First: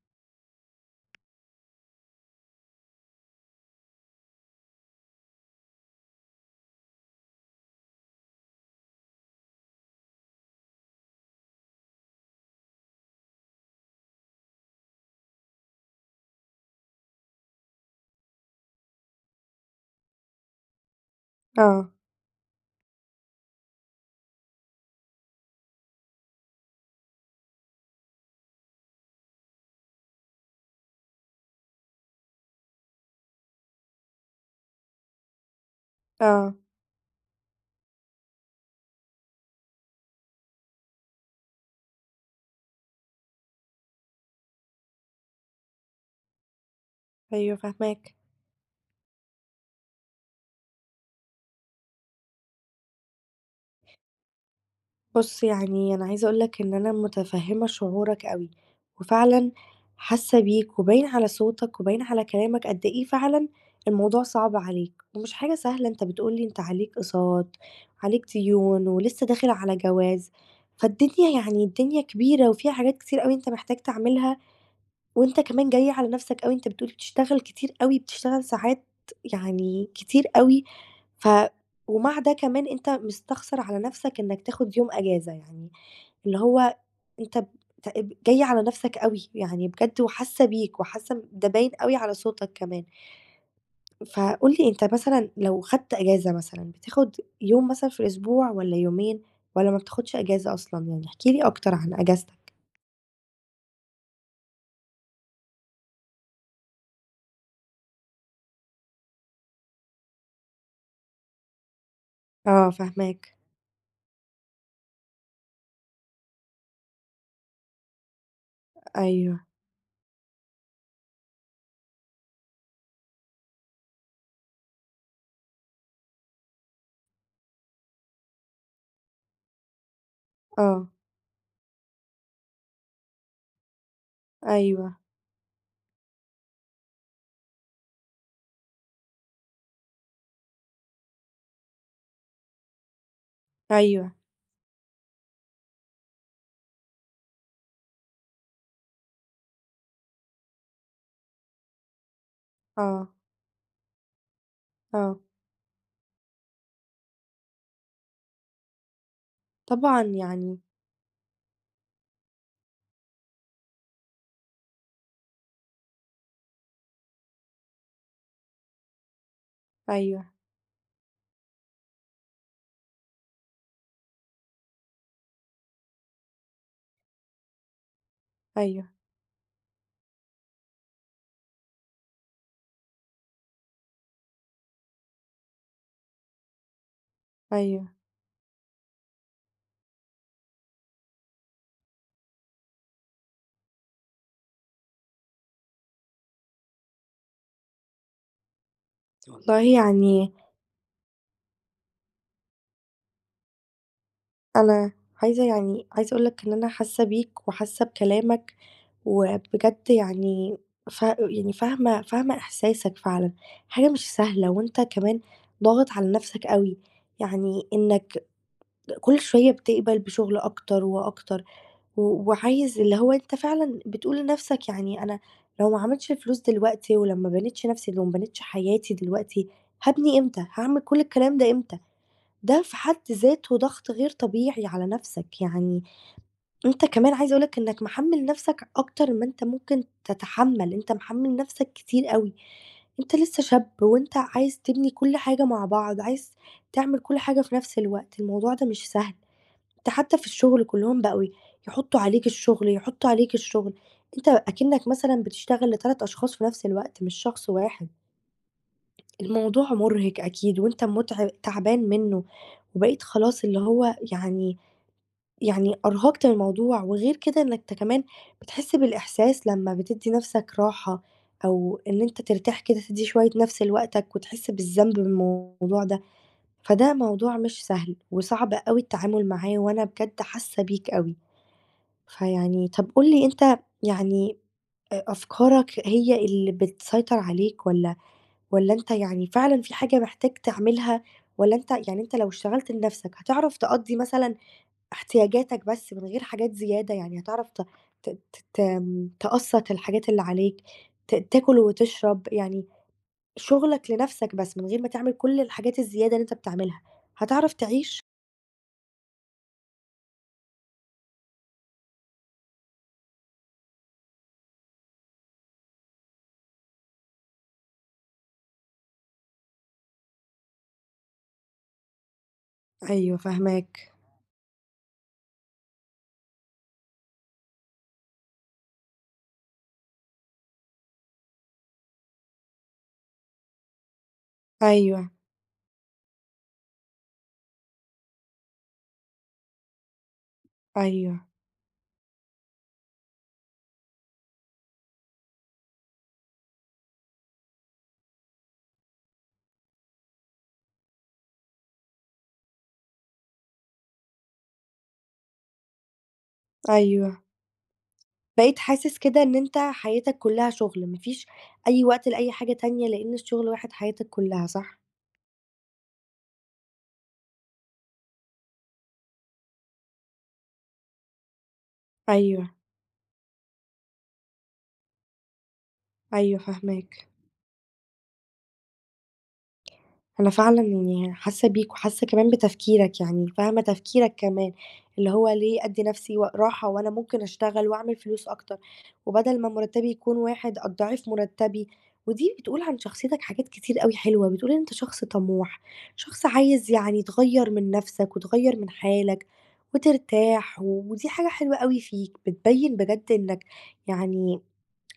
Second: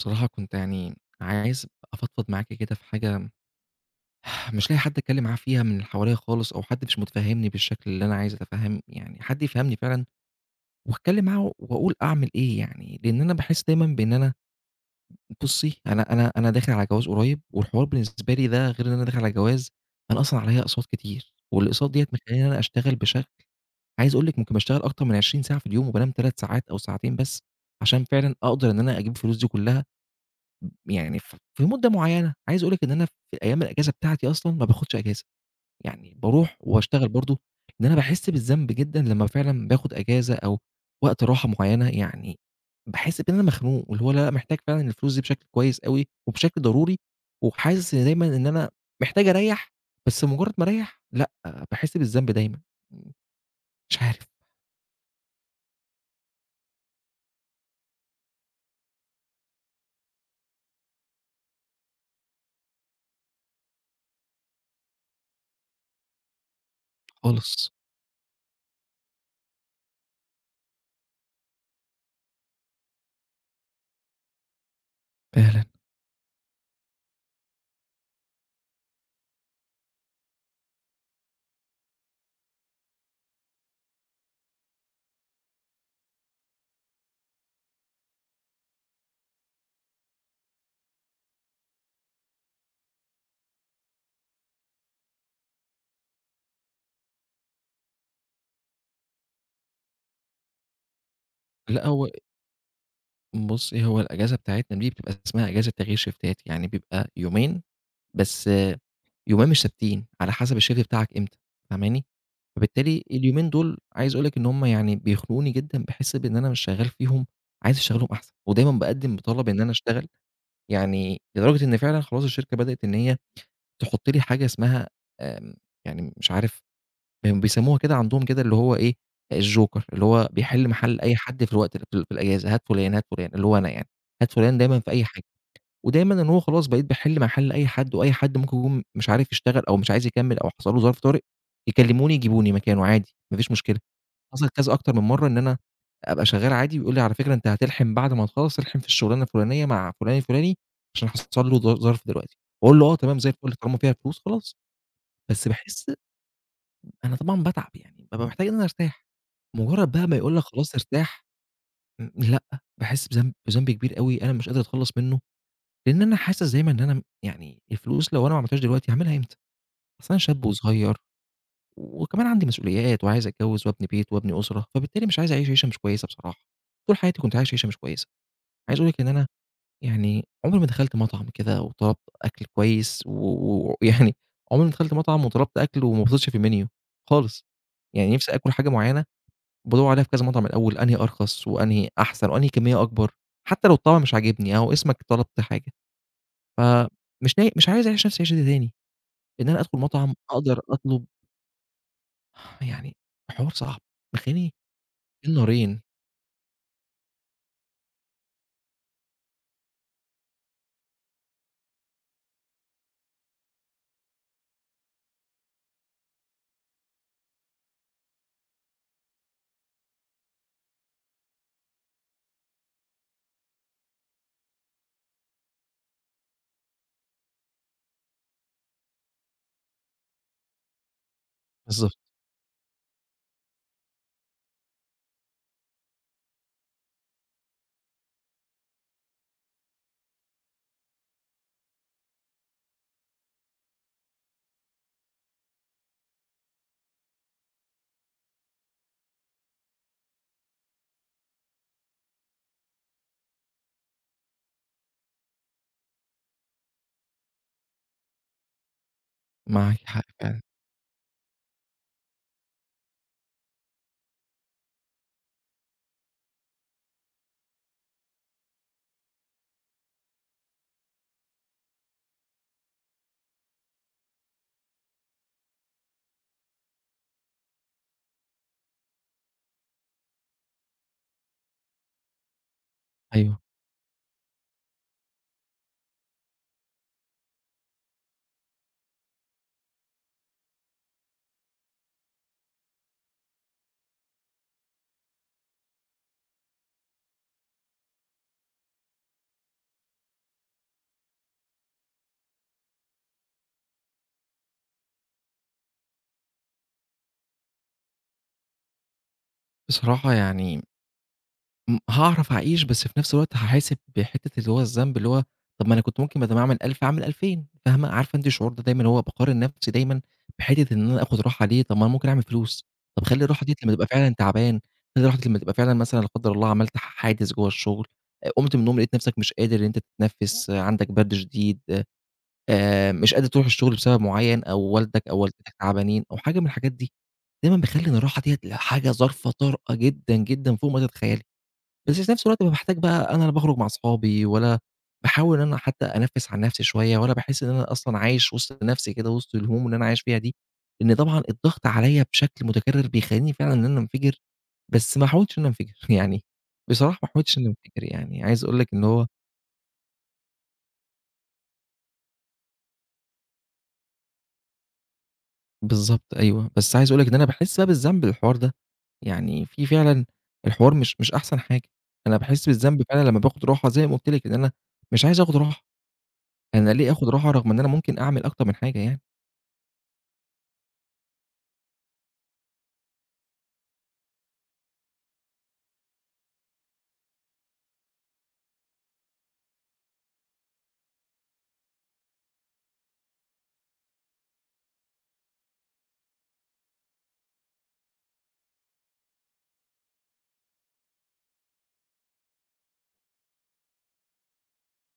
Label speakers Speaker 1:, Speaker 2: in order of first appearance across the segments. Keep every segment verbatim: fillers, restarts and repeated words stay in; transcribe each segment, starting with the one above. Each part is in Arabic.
Speaker 1: بصراحة كنت يعني عايز أفضفض معاكِ كده في حاجة. مش لاقي حد أتكلم معاه فيها من اللي حواليّا خالص، أو حد مش متفهمني بالشكل اللي أنا عايز أتفهم، يعني حد يفهمني فعلًا، وأتكلم معاه وأقول أعمل إيه يعني، لإن أنا باحس دايمًا بإن أنا بُصّي أنا أنا أنا داخل على جواز قريب، والحوار بالنسبة لي ده غير إن أنا داخل على جواز. أنا أصلًا عليّا أقساط كتير، والأقساط
Speaker 2: آه،
Speaker 1: ديّة مخلّياني إن أنا أشتغل بشكل، عايز أقول لِك ممكن باشتغل أكتر من عشرين ساعة في اليوم، وبانام ثلاث ساعات أو ساعتين بس، عشان فعلًا أقدر إن أنا أجيب الفلوس دي كلها. يعني ف في مدة معيّنة، عايز أقول لك إن أنا في أيام الأجازة بتاعتي أصلًا ما باخدش أجازة، يعني
Speaker 2: آه،
Speaker 1: باروح واشتغل برضه، لإن أنا باحس بالذنب جدًا لمّا فعلًا باخد أجازة أو وقت راحة معيّنة، يعني باحس بإن أنا مخنوق، واللي هو لأ، محتاج فعلًا الفلوس دي بشكل كويس أوي وبشكل ضروري.
Speaker 2: أيوه
Speaker 1: وحاسس إن
Speaker 2: فاهماك.
Speaker 1: دايمًا إن أنا محتاج أريّح، بس مجرد ما أريّح لأ، باحس بالذنب دايمًا، مش عارف.
Speaker 2: بُص، يعني أنا عايزة أقول لك إن أنا متفهِّمة شعورك أوي، وفعلًا حاسة بيك وباين على صوتك وباين على كلامك قد إيه فعلًا الموضوع صعب عليك، ومش حاجة سهلة. أنت بتقول لي أنت عليك أقساط،
Speaker 1: خالص.
Speaker 2: عليك ديون، ولسه داخل على جواز، فالدنيا يعني الدنيا كبيرة وفيها حاجات كتير أوي أنت محتاج تعملها وأنت
Speaker 1: فعلًا.
Speaker 2: كمان جاي على نفسك أوي، أنت بتقول بتشتغل كتير أوي، بتشتغل ساعات يعني كتير أوي، ف ومع ده كمان أنت مستخسر على نفسك إنك تاخد يوم أجازة، يعني اللي هو أنت ب ت جاي على نفسك أوي، يعني بجد وحاسة بيك وحاسة ده باين أوي على صوتك كمان، فقُل لي أنت مثلًا لو خدت أجازة مثلًا، بتاخد يوم مثلًا في الأسبوع والّا يومين والّا ما بتاخدش أجازة أصلًا؟ يعني احكِ لي أكتر
Speaker 1: لأ
Speaker 2: عن
Speaker 1: هو
Speaker 2: أجازتك.
Speaker 1: بُصّي، هو الأجازة بتاعتنا دي بتبقى اسمها أجازة تغيير شيفتات، يعني بيبقى يومين بس آه، يومين مش ثابتين، على حسب الShift بتاعك إمتى، فاهماني؟
Speaker 2: آه،
Speaker 1: فبالتالي
Speaker 2: فاهماك،
Speaker 1: اليومين دول عايز أقول لِك إن هم يعني بيخنقوني جدًا، باحس بإن أنا مش شغّال فيهم، عايز أشتغلهم أحسن، ودايمًا باقدّم
Speaker 2: أيوه،
Speaker 1: بطلب إن أنا أشتغل، يعني لدرجة إن فعلًا خلاص الشركة بدأت إن هي تحُط لي حاجة اسمها، آمم، يعني مش عارف كانوا بيسموها كده عندهم كده اللي هو إيه، الجوكر اللي هو بيحل
Speaker 2: آه،
Speaker 1: محل أي حد في الوقت في ال في الأجازة، هات فُلان، هات فُلان، اللي هو أنا يعني، هات فُلان دايمًا في
Speaker 2: أيوه،
Speaker 1: أي حاجة. ودايمًا إن هو خلاص بقيت باحل محل أي حد، وأي حد ممكن يكون مش عارف يشتغل أو مش عايز يكمّل أو حصل له ظرف طارئ، يكلّموني يجيبوني مكانه عادي، ما فيش مشكلة.
Speaker 2: أيوه.
Speaker 1: حصلت كذا أكتر من مرّة إن أنا أبقى شغّال عادي ويقول لي: "على فكرة أنت هتلحم بعد ما تخلّص تلحم في الشغلانة الفُلانية مع فُلان الفُلاني عشان حصل له ظ ظرف دلوقتي." أقول له: "آه
Speaker 2: آه،
Speaker 1: تمام زي الفل طالما فيها فلوس خلاص."
Speaker 2: آه،
Speaker 1: بس باحس أنا طبعًا باتعب يعني، بابقى محتاج إن أنا أرتاح. مجرّد
Speaker 2: طبعًا
Speaker 1: بقى ما يقول لك
Speaker 2: يعني
Speaker 1: خلاص ارتاح، م لأ، باحس بذنب بذنب كبير أوي أنا مش قادر أتخلّص منّه، لإن أنا حاسس دايمًا إن أنا م يعني الفلوس لو أنا ما عملتهاش دلوقتي هاعملها إمتى؟ أصل أنا
Speaker 2: أيوه،
Speaker 1: شاب وصغير، وكمان عندي مسؤوليات وعايز أتجوّز وأبني بيت وأبني أسرة، فبالتالي مش عايز أعيش عيشة مش كويسة بصراحة. طول حياتي كنت عايش عيشة مش كويسة. عايز أقول
Speaker 2: أيوه،
Speaker 1: لِك إن أنا يعني عمري ما دخلت مطعم كده وطلبت أكل كويس و ويعني عمري ما دخلت مطعم وطلبت أكل وما بصيتش في الmenu خالص.
Speaker 2: أيوه،
Speaker 1: يعني نِفْسي آكل حاجة معيّنة، بادوّر عليها في كذا مطعم الأول أنهي أرخص وأنهي أحسن وأنهي كمية أكبر، حتى لو الطعم مش عاجبني أهو اسمك طلبت حاجة. فمش ناي مش عايز أعيش نفس العيشة دي تاني، إن أنا
Speaker 2: والله
Speaker 1: أدخل مطعم
Speaker 2: يعني
Speaker 1: أقدر أطلب. يعني حوار صعب، مخلّيني
Speaker 2: أنا
Speaker 1: بين
Speaker 2: عايزة
Speaker 1: نارين.
Speaker 2: يعني عايزة أقول لك إن أنا حاسة بيك وحاسة بكلامك، وبجد يعني ف يعني فاهمة فاهمة إحساسك فعلًا، حاجة مش سهلة وأنت كمان ضاغط على نفسك أوي، يعني إنك كل شوية بتقبل بشغل أكتر وأكتر، و وعايز اللي هو أنت فعلًا بتقول لنَفْسك يعني أنا لو ما عملتش فلوس دلوقتي ولمّا بنيتش نَفْسي، لو ما بنيتش حياتي دلوقتي، هابني إمتى، هاعمل كل الكلام ده إمتى؟
Speaker 1: بالضبط.
Speaker 2: ده في حد ذاته ضغط غير طبيعي على نَفْسك، يعني أنت كمان عايزة أقول لك إنك محمِّل نَفْسك أكتر ما أنت ممكن تتحمَّل، أنت محمِّل نَفْسك كتير أوي، أنت لسه شاب وأنت عايز تبني كل حاجة مع بعض، عايز تعمل كل حاجة في نَفْس الوقت، الموضوع ده مش سهل. ده حتى في الشغل كلّهم بقوا يحطّوا عليك الشغل، يحطّوا عليك الشغل، أنت أكنّك مثلًا بتشتغل لثلاثة أشخاص في نفس الوقت مش شخص واحد، الموضوع
Speaker 1: معاكِ حق
Speaker 2: مرهق
Speaker 1: فعلًا.
Speaker 2: أكيد وأنت متعب تعبان منّه، وبقيت خلاص اللي هو يعني يعني أرهقت من الموضوع، وغير كده إنّك أنت كمان بتحس بالإحساس لمّا بتدّي نفسك راحة، أو إن أنت ترتاح كده تدّي شوية نفس لوقتك، وتحس بالذنب من الموضوع ده، فده موضوع مش سهل، وصعب أوي التعامل معاه، وأنا بجد حاسة بيك أوي. فيعني طَب قُل لي
Speaker 1: أيوه.
Speaker 2: أنت يعني أ أفكارك هي اللي بتسيطر عليك والّا والّا أنت يعني فعلًا في حاجة محتاج تعملها والّا أنت يعني أنت لو اشتغلت لنَفْسك هتعرف تقضّي مثلًا احتياجاتك بس من غير حاجات زيادة، يعني هتعرف ت ت ت تم تقسّط الحاجات اللي عليك، ت تاكل وتشرب، يعني شُغلك لنَفْسك بس من غير ما تعمل كل الحاجات الزيادة اللي أنت بتعملها، هتعرف تعيش؟
Speaker 1: بصراحة يعني امم، هاعرف أعيش، بس في نفس الوقت هاحاسب بحتّة اللي هو الذنب، اللي هو طب ما أنا كنت ممكن بدل ما أعمل ألف أعمل ألفين، فاهمة؟ عارفة أنتِ الشعور ده، دايمًا هو باقارن نفسي دايمًا بحتّة إن أنا آخُد راحة ليه؟ طب ما أنا ممكن أعمل فلوس، طب
Speaker 2: أيوه
Speaker 1: خلّي الراحة ديّة لمّا تبقى
Speaker 2: فاهماك،
Speaker 1: فعلًا تعبان، خلّي الراحة دي لمّا تبقى فعلًا مثلًا لا قدّر الله عملت ح حادث جوّه الشغل، آآ، قُمت من النوم لقيت نفسك مش قادر إن أنت تتنفّس، آه، عندك برد شديد، آآ، مش قادر تروح الشغل بسبب معيّن أو والدك
Speaker 2: أيوه،
Speaker 1: أو والدتك تعبانين أو حاجة من الحاجات دي. دايمًا باخلّي إن الراحة ديّة ل حاجة ظرف طارئة جدًا، جدًا فوق ما
Speaker 2: أيوه،
Speaker 1: تتخيّلي. بس في نفس الوقت بابقى باحتاج بقى، أنا لا باخرج مع أصحابي ولا باحاول إن أنا حتى أنفِّس عن نفسي شوية، ولا باحس إن أنا أصلًا عايش وسط نفسي كده، وسط الهموم اللي أنا عايش فيها دي، لإن طبعًا الضغط عليّا بشكل متكرر بيخلّيني فعلًا إن أنا أنفجر، بس ما حاولتش إن أنا أنفجر يعني بصراحة ما
Speaker 2: أيوه.
Speaker 1: حاولتش إن أنا أنفجر يعني، عايز
Speaker 2: بقيت
Speaker 1: أقول لك إن
Speaker 2: حاسس
Speaker 1: هو،
Speaker 2: كده إن أنت حياتك كلّها شغل، ما فيش أي وقت لأي حاجة تانية، لإن الشغل واخد حياتك كلّها، صح؟
Speaker 1: بالضبط أيوه. بس عايز أقول لك إن أنا باحس بقى بالذنب للحوار ده، يعني في فعلًا الحوار مش مش أحسن حاجة، أنا باحس
Speaker 2: أيوه،
Speaker 1: بالذنب فعلًا لمّا باخد راحة زي ما قُلت لِك إن أنا مش عايز آخد راحة.
Speaker 2: أيوه
Speaker 1: أنا ليه آخُد
Speaker 2: فاهماك.
Speaker 1: راحة رغم إن أنا ممكن أعمل أكتر من حاجة يعني؟
Speaker 2: أنا فعلًا يعني حاسة بيك وحاسة كمان بتفكيرك، يعني فاهمة تفكيرك كمان، اللي هو ليه أدّي نفسي و راحة وأنا ممكن أشتغل وأعمل فلوس أكتر، وبدل ما مرتبي يكون واحد أضاعف مرتبي، ودي بتقول عن شخصيتك حاجات كتير أوي حلوة، بتقول إن أنت شخص طموح، شخص عايز يعني تغيّر من نفسك وتغيّر من حالك وترتاح، ودي حاجة حلوة أوي فيك، بتبين بجد إنك يعني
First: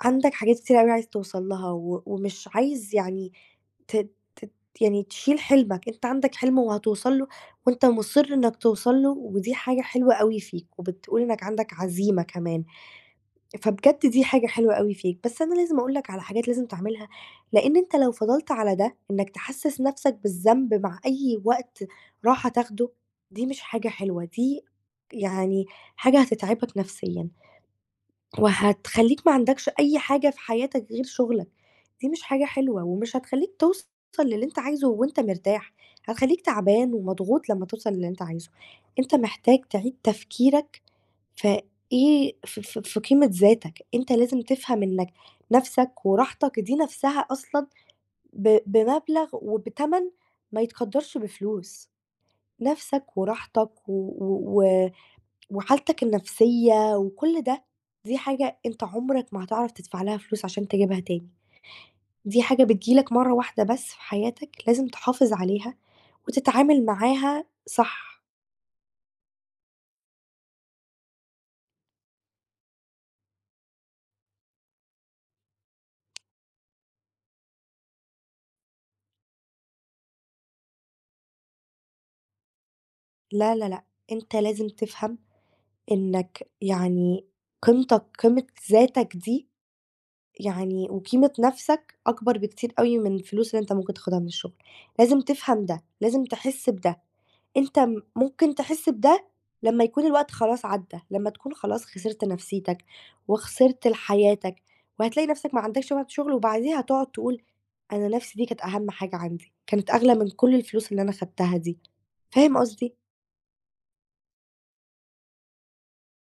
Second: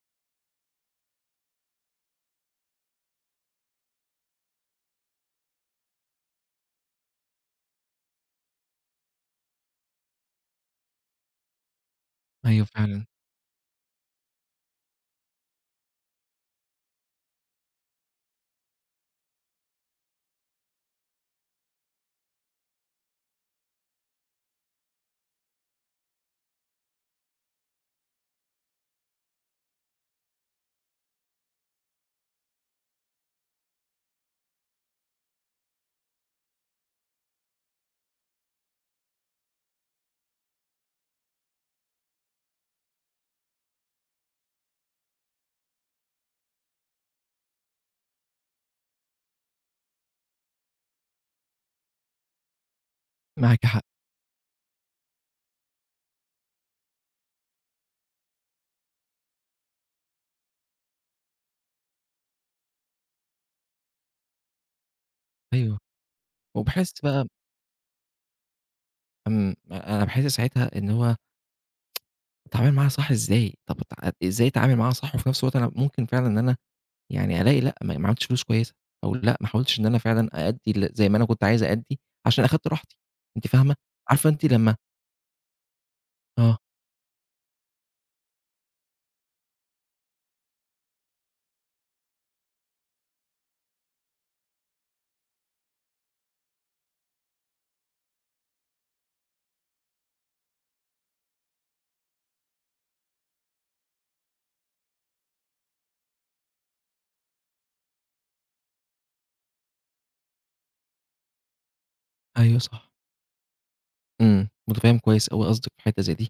Speaker 2: عندك حاجات كتير أوي عايز توصل لها، و ومش عايز يعني ت ت يعني تشيل حلمك، أنت عندك حلم وهتوصل له وأنت مُصِر إنك توصل له، ودي حاجة حلوة أوي فيك، وبتقول إنك عندك عزيمة كمان،
Speaker 1: أيوه فعلًا.
Speaker 2: فبجد دي حاجة حلوة أوي فيك، بس أنا لازم أقول لك على حاجات لازم تعملها، لإن أنت لو فضلت على ده، إنك تحسِّس نفسك بالذنب مع أي وقت راحة تاخده، دي مش حاجة حلوة، دي يعني حاجة هتتعبك نفسيًا. وهتخلّيك ما عندكش أي حاجة في حياتك غير شغلك، دي مش حاجة حلوة، ومش هتخلّيك توصل للي أنت عايزه وأنت مرتاح، هتخلّيك تعبان ومضغوط لمّا توصل للي أنت عايزه. أنت محتاج تعيد تفكيرك في إيه في في في قيمة ذاتك، أنت لازم تفهم إنك نَفْسك وراحتك دي نَفْسها أصلًا ب بمبلغ وبتَمَن ما يتقدّرش بفلوس، نَفْسك
Speaker 1: معاك حق.
Speaker 2: وراحتك و و و وحالتك النفسية وكل ده، دي حاجة أنت عمرك ما هتعرف تدفع لها فلوس عشان تجيبها تاني، دي حاجة بتيجي لك مرّة واحدة بس في حياتك، لازم تحافظ عليها
Speaker 1: أيوه.
Speaker 2: وتتعامل
Speaker 1: وباحس بقى
Speaker 2: معاها صح،
Speaker 1: إمم، أنا باحس ساعتها إن هو أتعامل معاها صح إزاي؟ طَب أت إزاي أتعامل معاها صح وفي نفس الوقت أنا ممكن فعلًا إن أنا يعني ألاقي لأ، ما ما عملتش فلوس كويسة، أو لأ، ما حاولتش إن أنا فعلًا أأدّي ال زي ما أنا كنت عايز أأدّي عشان أخدت راحتي، أنتِ
Speaker 2: لا، لا،
Speaker 1: فاهمة؟
Speaker 2: لأ،
Speaker 1: عارفة
Speaker 2: أنت
Speaker 1: أنتِ
Speaker 2: لازم
Speaker 1: لمّا،
Speaker 2: تفهم إنك
Speaker 1: آه،
Speaker 2: يعني قيمتك، قيمة ذاتك دي يعني وقيمة نَفْسك أكبر بكتير أوي من الفلوس اللي أنت ممكن تاخدها من الشغل، لازم تفهم ده، لازم تحس بده، أنت م ممكن تحس بده لمّا يكون الوقت خلاص عدّى، لمّا تكون خلاص خسرت نَفْسيتك وخسرت ال حياتك، وهتلاقي نَفْسك ما عندكش وقت شغل، وبعديها هتقعد تقول أنا نَفْسي دي كانت أهم حاجة عندي، كانت أغلى من كل الفلوس اللي أنا خدتها دي،
Speaker 1: أيوه
Speaker 2: فاهم
Speaker 1: صح.
Speaker 2: قصدي؟
Speaker 1: إمم، متفهِّم كويس أوي قصدِك في حتّة زي دي.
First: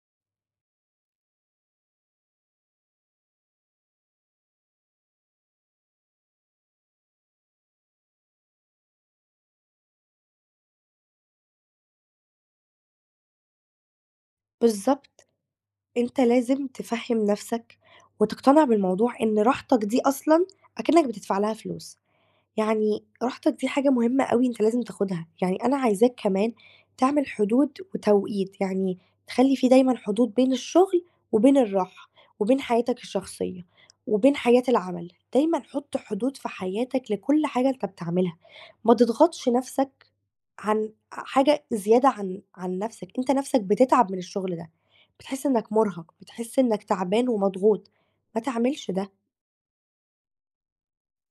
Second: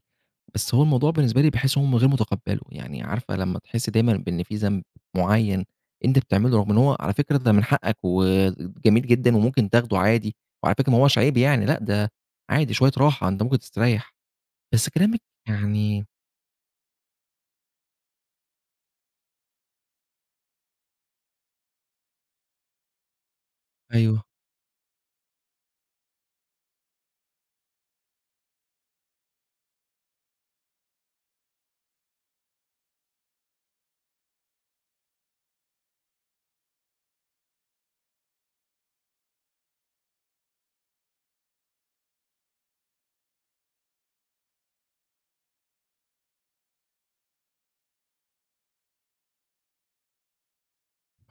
Speaker 1: بس هو الموضوع بالنسبة لي باحس هو غير متقبّله، يعني عارفة لمّا تحسّي دايمًا بإن في ذنب معيّن أنتِ بتعمله رغم إن هو على فكرة ده من حقك وجميل جدًا وممكن تاخده عادي، وعلى فكرة ما هوّاش عيب يعني لأ، ده عادي شوية راحة أنت ممكن تستريّح، بس كلامِك
Speaker 2: بالضبط،
Speaker 1: يعني،
Speaker 2: أنت لازم تفهِّم نَفْسك وتقتنع بالموضوع إن راحتك دي أصلًا أكنّك بتدفع لها فلوس. يعني راحتك دي حاجة
Speaker 1: أيوه،
Speaker 2: مهمة أوي أنت لازم تاخدها، يعني أنا عايزاك كمان تعمل حدود وتوقيت، يعني تخلّي في دايمًا حدود بين الشغل وبين الراحة، وبين حياتك الشخصية، وبين حياة العمل، دايمًا حُط حدود في حياتك لكل حاجة أنت بتعملها، ما تضغطش نفسك عن حاجة زيادة عن عن نفسك، أنت نفسك بتتعب من الشغل ده، بتحس إنك مُرهق، بتحس إنك تعبان ومضغوط، ما تعملش ده،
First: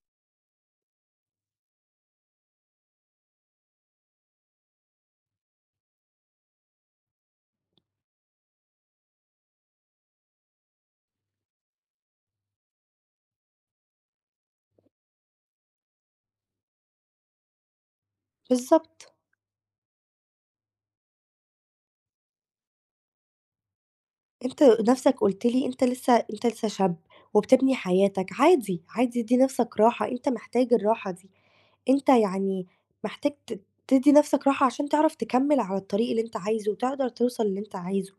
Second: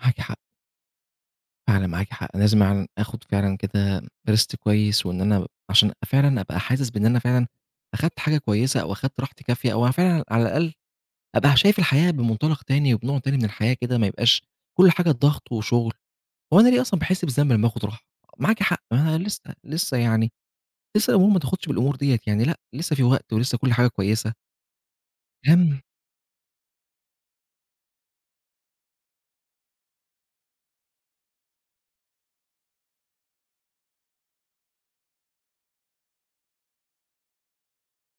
Speaker 1: معاكِ حق. فعلًا معاكِ حق، أنا لازم فعلًا آخُد فعلًا كده rest كويس وإن أنا عشان فعلًا أبقى حاسس بإن أنا فعلًا أخدت حاجة كويسة أو أخدت راحتي كافية أو أنا فعلًا على الأقل أبقى شايف الحياة بمنطلق تاني وبنوع تاني من الحياة كده، ما يبقاش كل حاجة ضغط وشغل. هو أنا ليه أصلًا باحس بالذنب لمّا آخد راحة؟ معاكِ حق،
Speaker 2: بالضبط.
Speaker 1: ما أنا لسه لسه يعني لسه الأمور ما تاخدش بالأمور ديّة، يعني لأ، لسه في وقت ولسه كل حاجة كويسة.
Speaker 2: أنت نَفْسك قُلت لي
Speaker 1: كلام
Speaker 2: أنت لسه أنت لسه شاب وبتبني حياتك، عادي، عادي ادّي نَفْسك راحة، أنت محتاج الراحة دي، أنت يعني محتاج ت تدّي نَفْسك راحة عشان تعرف تكمّل على الطريق اللي أنت عايزه وتقدر توصل للي أنت عايزه.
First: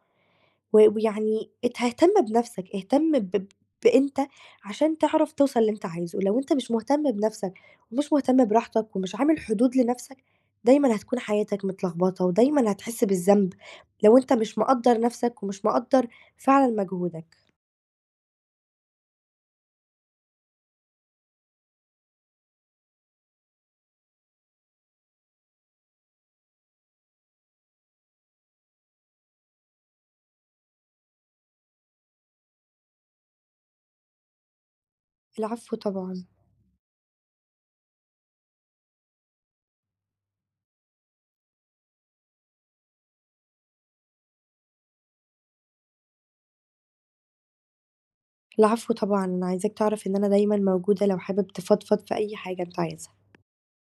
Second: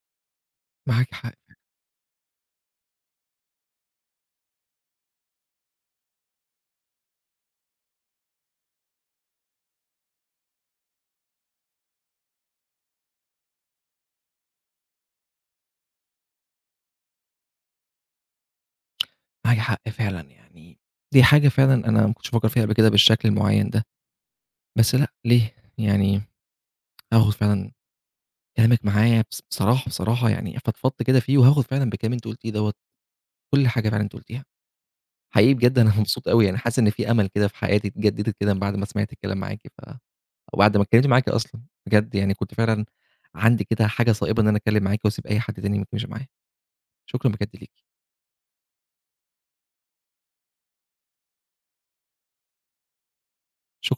Speaker 2: و
Speaker 1: معاكِ حق.
Speaker 2: ويعني ات اهتم بنفسك، اهتم ب ب بأنت عشان تعرف توصل للي أنت عايزه، لو أنت مش مهتم بنفسك ومش مهتم براحتك ومش عامل حدود لنفسك، دايمًا هتكون حياتك متلخبطة ودايمًا هتحس بالذنب لو أنت مش مقدّر نفسك ومش مقدّر فعلًا مجهودك.
Speaker 1: معاكِ حق فعلًا، يعني دي حاجة فعلًا أنا ما كنتش بافكر فيها قبل كده بالشكل المعيّن ده، بس لأ ليه؟ يعني هاخد فعلًا كلامِك معايا، بص بصراحة، بصراحة يعني فضفضت كده فيه، وهاخد فعلًا بكلام أنتِ قُلتيه دوّة، كل حاجة فعلًا أنتِ قُلتيها. حقيقي
Speaker 2: العفو
Speaker 1: بجد أنا
Speaker 2: طبعًا،
Speaker 1: مبسوط أوي، يعني حاسس إن في أمل كده في حياتي اتجددت كده من بعد ما سمعت الكلام معاكِ، ف وبعد ما اتكلمت معاكِ أصلًا، بجد يعني كنت فعلًا عندي كده حاجة صائبة إن أنا أتكلم معاكِ وأسيب أي حد تاني ما يتكلمش معايا، شكرًا بجد ليكِ،
Speaker 2: العفو طبعًا، أنا عايزاك تعرف إن أنا دايمًا موجودة لو حابب تفضفض في أي حاجة أنت عايزها.
Speaker 1: شكرًا